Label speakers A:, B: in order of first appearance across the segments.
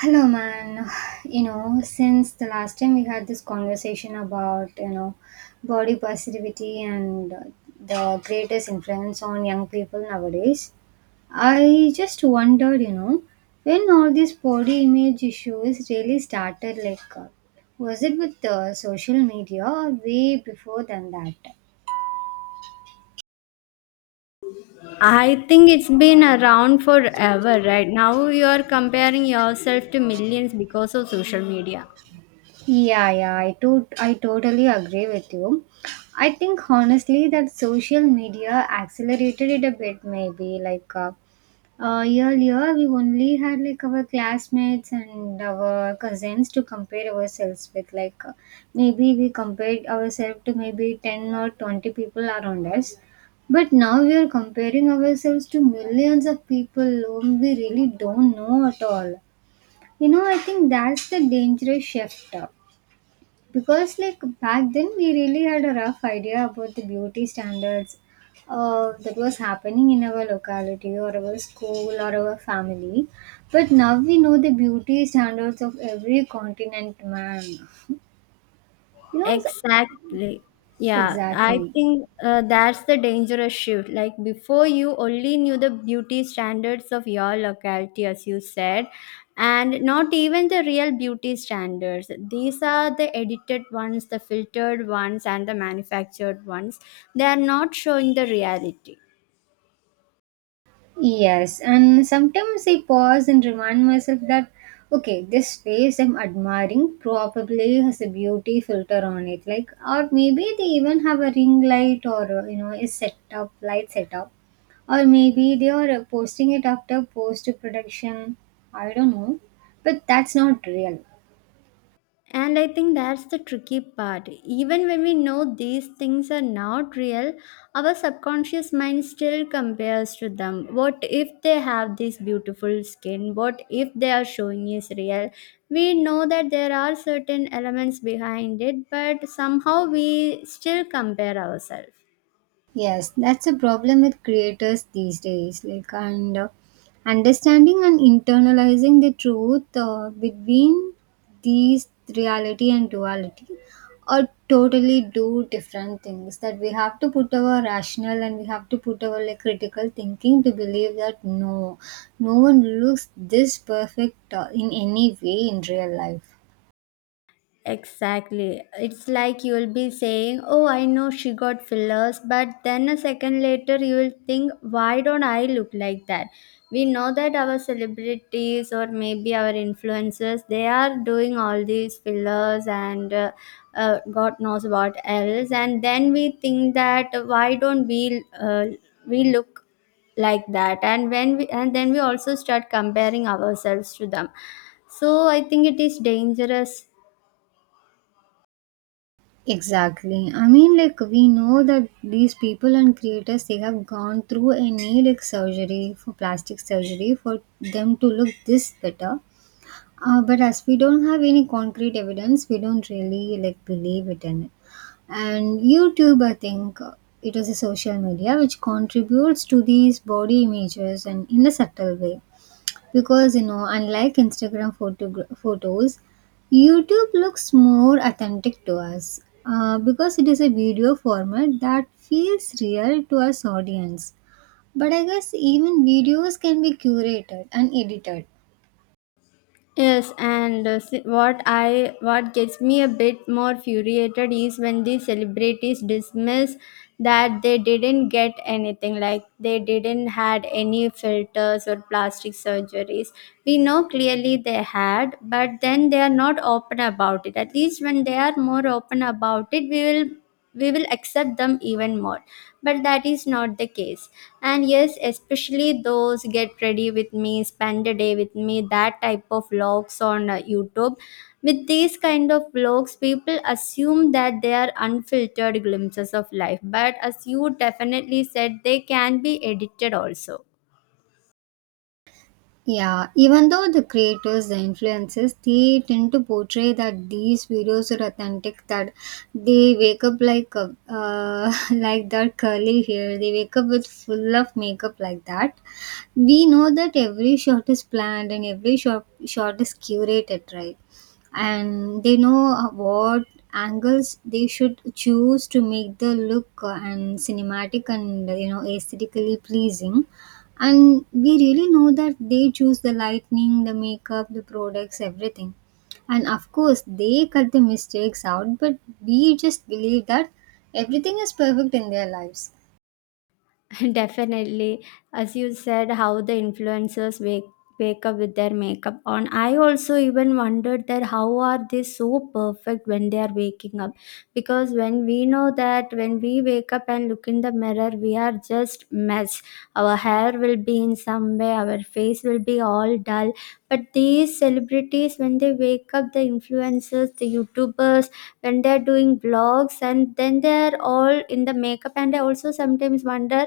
A: Hello, man. You know, since the last time we had this conversation about, you know, body positivity and the greatest influence on young people nowadays, I just wondered, you know, when all these body image issues really started, like, was it with social media or way before than that?
B: I think it's been around forever, right? Now you are comparing yourself to millions because of social media.
A: Yeah, yeah, I totally agree with you. I think honestly that social media accelerated it a bit, maybe. Earlier, we only had like our classmates and our cousins to compare ourselves with. Maybe we compared ourselves to maybe 10 or 20 people around us. But now we are comparing ourselves to millions of people whom we really don't know at all. You know, I think that's the dangerous shift. Because like back then we really had a rough idea about the beauty standards that was happening in our locality or our school or our family, but now we know the beauty standards of every continent, man. Know s-
B: Exactly. Yeah, I
A: exactly.
B: think that's the dangerous shift. Like before, you only knew the beauty standards of your locality, as you said, and not even the real beauty standards. These are the edited ones, the filtered ones, and the manufactured ones. They are not showing the reality.
A: Yes, and sometimes I pause and remind myself that okay, this face I'm admiring probably has a beauty filter on it, like, or maybe they even have a ring light, or you know, a setup, light setup, or maybe they are posting it after post production. I don't know, but that's not real.
B: And I think that's the tricky part. Even when we know these things are not real, our subconscious mind still compares to them. What if they have this beautiful skin? What if they are showing is real? We know that there are certain elements behind it, but somehow we still compare ourselves.
A: Yes, that's a problem with creators these days. Like, and Understanding and internalizing the truth between these reality and duality are totally do different things. That we have to put our rational and we have to put our like critical thinking to believe that no, no one looks this perfect in any way in real life.
B: Exactly. It's like you'll be saying, "Oh, I know she got fillers," but then a second later you will think, "Why don't I look like that?" We know that our celebrities or maybe our influencers, they are doing all these fillers and God knows what else. And then we think that why don't we look like that? And when we and then we also start comparing ourselves to them. So I think it is dangerous.
A: Exactly. I mean, like, we know that these people and creators, they have gone through a knee like surgery for plastic surgery for them to look this better. But as we don't have any concrete evidence, we don't really like believe it in it. And YouTube, I think it is a social media which contributes to these body images, and in a subtle way, because you know, unlike Instagram photos, YouTube looks more authentic to us, because it is a video format that feels real to us audience, but I guess even videos can be curated and edited.
B: Yes, and what gets me a bit more furiated is when these celebrities dismiss that they didn't get anything, like they didn't had any filters or plastic surgeries. We know clearly they had, but then they are not open about it. At least when they are more open about it, we will accept them even more, but that is not the case. And yes, especially those "get ready with me," "spend a day with me," that type of vlogs on YouTube. With these kind of vlogs, people assume that they are unfiltered glimpses of life, but as you definitely said, they can be edited also.
A: Yeah, even though the creators, the influences, they tend to portray that these videos are authentic. That they wake up like a, like that curly hair. They wake up with full of makeup like that. We know that every shot is planned and every shot is curated, right? And they know what angles they should choose to make the look and cinematic and you know aesthetically pleasing, and we really know that they choose the lighting, the makeup, the products, everything. And of course they cut the mistakes out, but we just believe that everything is perfect in their lives.
B: Definitely. As you said, how the influencers wake up with their makeup on. I also even wondered that how are they so perfect when they are waking up? Because when we know that when we wake up and look in the mirror, we are just mess. Our hair will be in some way, our face will be all dull. But these celebrities, when they wake up, the influencers, the YouTubers, when they are doing vlogs, and then they are all in the makeup. And I also sometimes wonder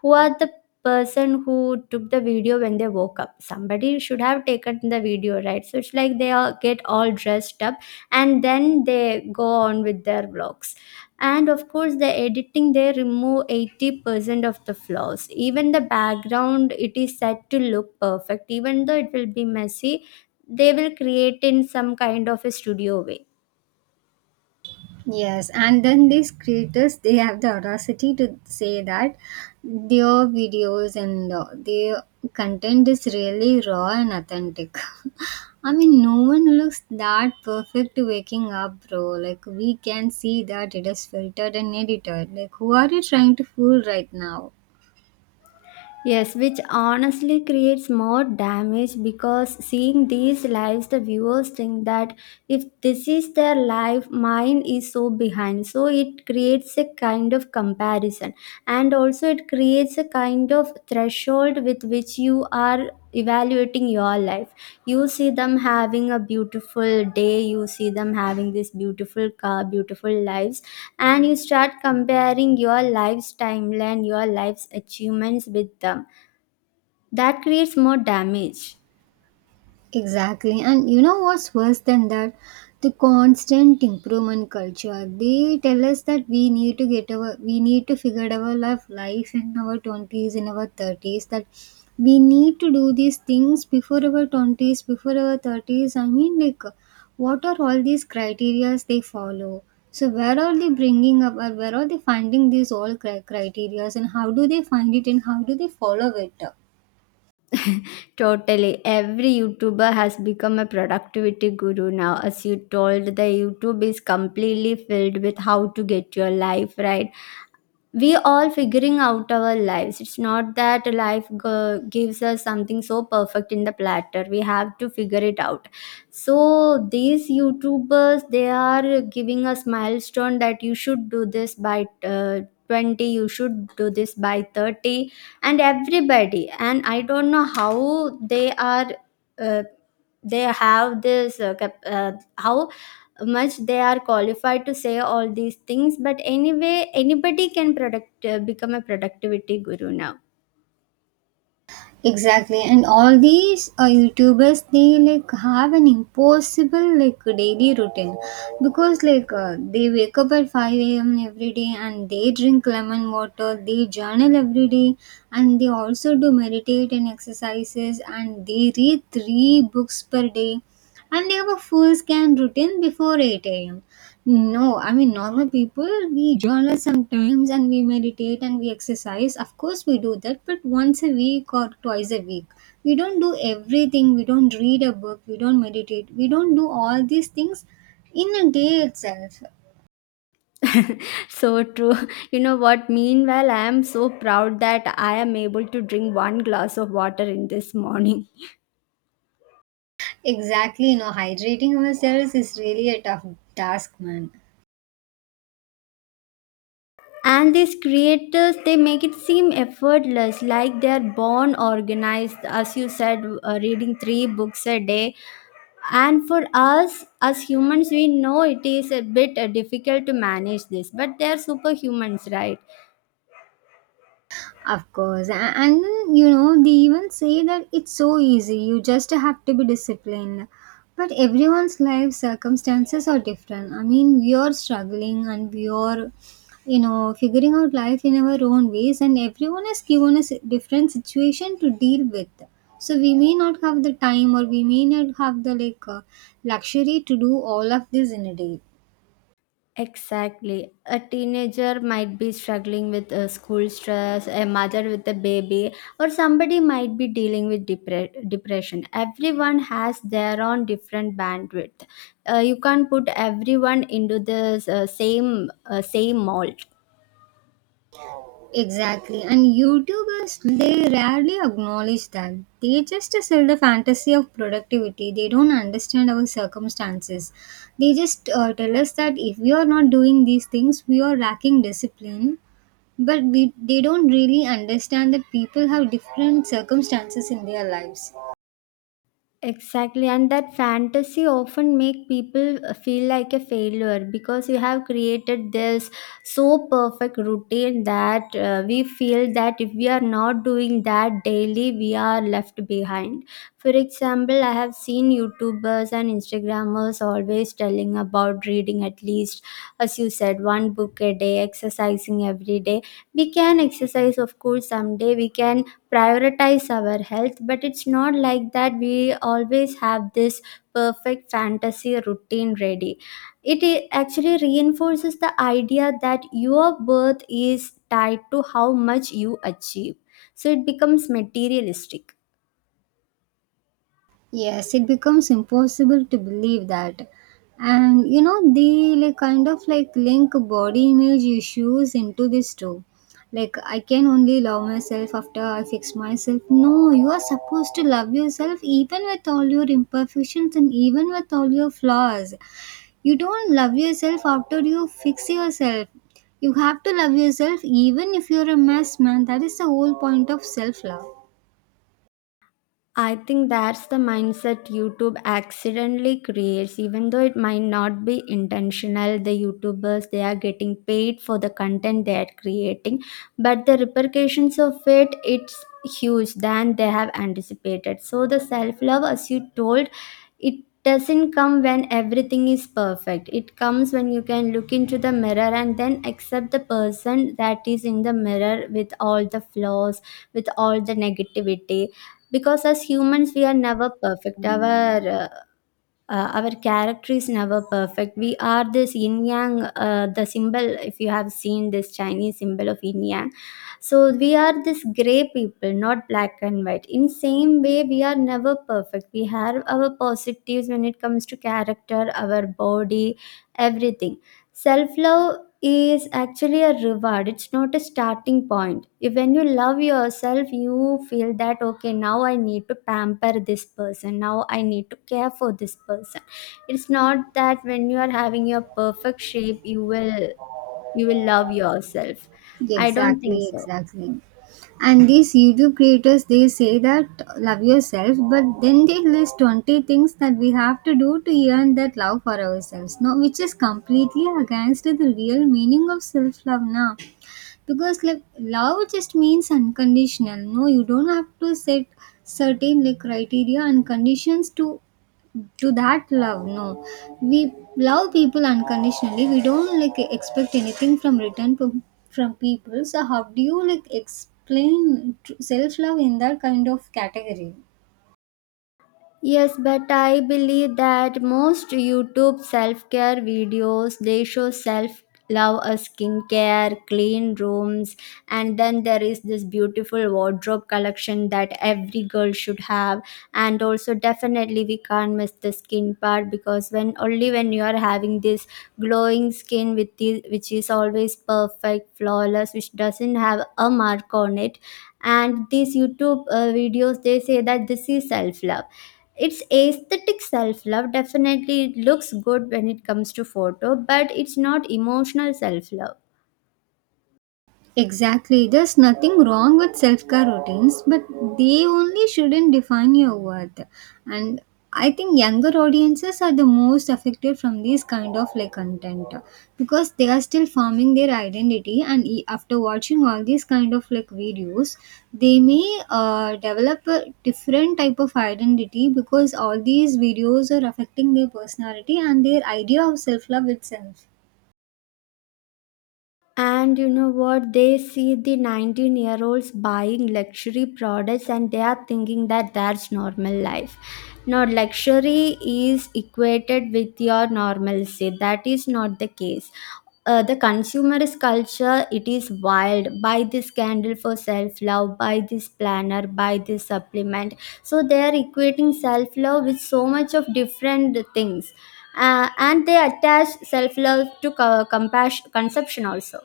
B: who are the person who took the video when they woke up. Somebody should have taken the video, right? So it's like they all get all dressed up and then they go on with their vlogs. And of course, the editing, they remove 80% of the flaws. Even the background, it is set to look perfect even though it will be messy. They will create in some kind of a studio way.
A: Yes, and then these creators they have the audacity to say that their videos and their content is really raw and authentic. I mean, no one looks that perfect waking up, bro. Like, we can see that it is filtered and edited. Like, who are you trying to fool right now?
B: Yes, which honestly creates more damage, because seeing these lives, the viewers think that if this is their life, mine is so behind. So it creates a kind of comparison, and also it creates a kind of threshold with which you are evaluating your life. You see them having a beautiful day, you see them having this beautiful car, beautiful lives, and you start comparing your life's timeline, your life's achievements with them. That creates more damage.
A: Exactly. And you know what's worse than that? The constant improvement culture. They tell us that we need to figure out our life in our twenties, in our thirties, that we need to do these things before our twenties, before our thirties. I mean, like, what are all these criterias they follow? So where are they bringing up, or where are they finding these all criterias, and how do they find it, and how do they follow it?
B: Totally. Every YouTuber has become a productivity guru now. As you told, the YouTube is completely filled with how to get your life right. We all figuring out our lives. It's not that life gives us something so perfect in the platter, we have to figure it out. So these youtubers, they are giving us milestone that you should do this by 20, you should do this by 30. And everybody, and I don't know how they are uh, they have this cap- how much they are qualified to say all these things. But anyway, anybody can product become a productivity guru now.
A: Exactly, and all these YouTubers they like have an impossible like daily routine, because they wake up at 5 a.m. every day and they drink lemon water, they journal every day, and they also do meditate and exercises, and they read three books per day, and they have a full scan routine before 8 a.m. No, I mean, normal people we journal sometimes and we meditate and we exercise. Of course we do that, but once a week or twice a week. We don't do everything, we don't read a book, we don't meditate, we don't do all these things in a day itself.
B: So true. You know what, meanwhile I am so proud that I am able to drink one glass of water in this morning.
A: Exactly. No, hydrating ourselves is really a tough task, man.
B: And these creators, they make it seem effortless, like they're born organized, as you said, reading three books a day. And for us, as humans, we know it is a bit difficult to manage this, but they're superhumans, right?
A: Of course. And then, you know, they even say that it's so easy, you just have to be disciplined. But everyone's life circumstances are different. I mean, we are struggling and we are, you know, figuring out life in our own ways, and everyone is given a different situation to deal with. So we may not have the time, or we may not have the like luxury to do all of this in a day.
B: Exactly. A teenager might be struggling with school stress, a mother with a baby, or somebody might be dealing with depression. Everyone has their own different bandwidth. You can't put everyone into the same mold.
A: Exactly. And YouTubers, they rarely acknowledge that. They just sell the fantasy of productivity. They don't understand our circumstances. They just tell us that if we are not doing these things, we are lacking discipline. They don't really understand that people have different circumstances in their lives.
B: Exactly, and that fantasy often make people feel like a failure because you have created this so perfect routine that we feel that if we are not doing that daily, we are left behind. For example, I have seen YouTubers and Instagrammers always telling about reading at least, as you said, one book a day, exercising every day. We can exercise, of course, someday we can prioritize our health, but it's not like that we always have this perfect fantasy routine ready. It actually reinforces the idea that your worth is tied to how much you achieve. So it becomes materialistic.
A: Yes, it becomes impossible to believe that. And you know, they like kind of like link body image issues into this too. Like, I can only love myself after I fix myself. No, you are supposed to love yourself even with all your imperfections and even with all your flaws. You don't love yourself after you fix yourself. You have to love yourself even if you're a mess, man. That is the whole point of self love.
B: I think that's the mindset YouTube accidentally creates, even though it might not be intentional. The YouTubers, they are getting paid for the content they are creating, but the repercussions of it's huge than they have anticipated. So the self love, as you told, it doesn't come when everything is perfect. It comes when you can look into the mirror and then accept the person that is in the mirror with all the flaws, with all the negativity, because as humans we are never perfect. Our our character is never perfect. We are this yin yang, the symbol, if you have seen this Chinese symbol of yin yang. So we are this gray people, not black and white. In same way, we are never perfect. We have our positives when it comes to character, our body, everything. Self love is actually a reward, it's not a starting point. If when you love yourself, you feel that, okay, now I need to pamper this person, now I need to care for this person. It's not that when you are having your perfect shape you will love yourself.
A: Yeah,
B: I don't think
A: exactly,
B: so.
A: exactly. And these YouTube creators, they say that love yourself, but then they list 20 things that we have to do to earn that love for ourselves, no? Which is completely against the real meaning of self love now. Because, like, love just means unconditional, no? You don't have to set certain, like, criteria and conditions to that love, no. We love people unconditionally, we don't like expect anything from return from people, so how do you like explain self love in that kind of category?
B: Yes, but I believe that most YouTube self-care videos, they show self love, a skincare, clean rooms, and then there is this beautiful wardrobe collection that every girl should have. And also, definitely we can't miss the skin part, because when only when you are having this glowing skin which is always perfect, flawless, which doesn't have a mark on it. And these YouTube videos, they say that this is self love. It's aesthetic self love, definitely it looks good when it comes to photo, but it's not emotional self love.
A: Exactly. There's nothing wrong with self care routines, but they only shouldn't define your worth. And I think younger audiences are the most affected from these kind of like content, because they are still forming their identity. And after watching all these kind of like videos, they may develop a different type of identity, because all these videos are affecting their personality and their idea of self love itself.
B: And you know what? They see the 19-year-olds buying luxury products and they are thinking that that's normal life. Now, luxury is equated with your normalcy. That is not the case. The consumerist culture, it is wild. Buy this candle for self-love, buy this planner, buy this supplement. So they are equating self-love with so much of different things. And they attach self-love to compassion, conception also.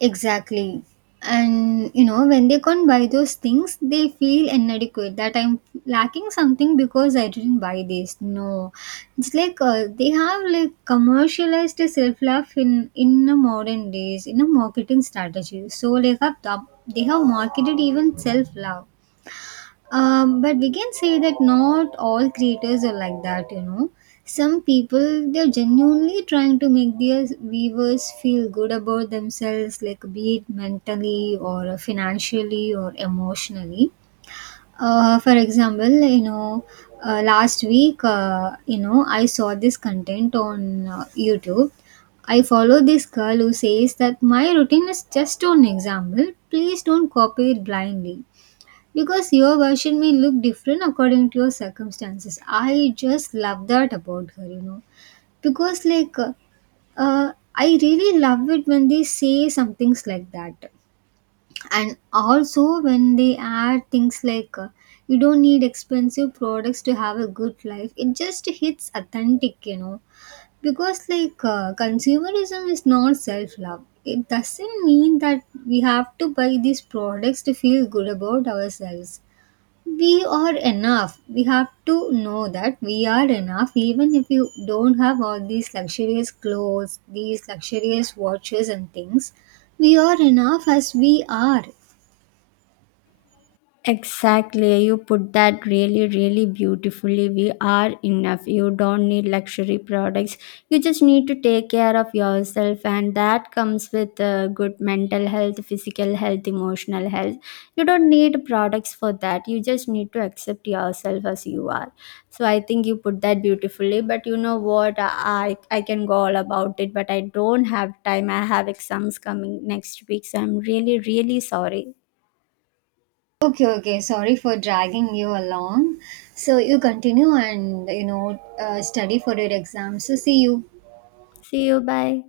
A: Exactly. And you know, when they can't buy those things, they feel inadequate, that I'm lacking something because I didn't buy this. No, it's like they have like commercialized self love in a modern days in a marketing strategy. So like have they have marketed even self love. But we can say that not all creators are like that, you know. Some people they're genuinely trying to make their viewers feel good about themselves, like be it mentally or financially or emotionally. For example, you know, last week, you know, I saw this content on YouTube. I follow this girl who says that my routine is just an example. Please don't copy it blindly, because your version may look different according to your circumstances. I just love that about her, you know. Because, like, I really love it when they say some things like that. And also when they add things like, you don't need expensive products to have a good life. It just hits authentic, you know. Because, like, consumerism is not self love. It doesn't mean that we have to buy these products to feel good about ourselves, we are enough. We have to know that we are enough, even if you don't have all these luxurious clothes, these luxurious watches, and things. We are enough as we are.
B: Exactly, you put that really, really beautifully. We are enough. You don't need luxury products. You just need to take care of yourself, and that comes with good mental health, physical health, emotional health. You don't need products for that. You just need to accept yourself as you are. So I think you put that beautifully. But you know what? I can go all about it, but I don't have time. I have exams coming next week, so I'm really, really sorry.
A: Okay, okay. Sorry for dragging you along. So you continue and you know study for your exams. So see you.
B: See you. Bye.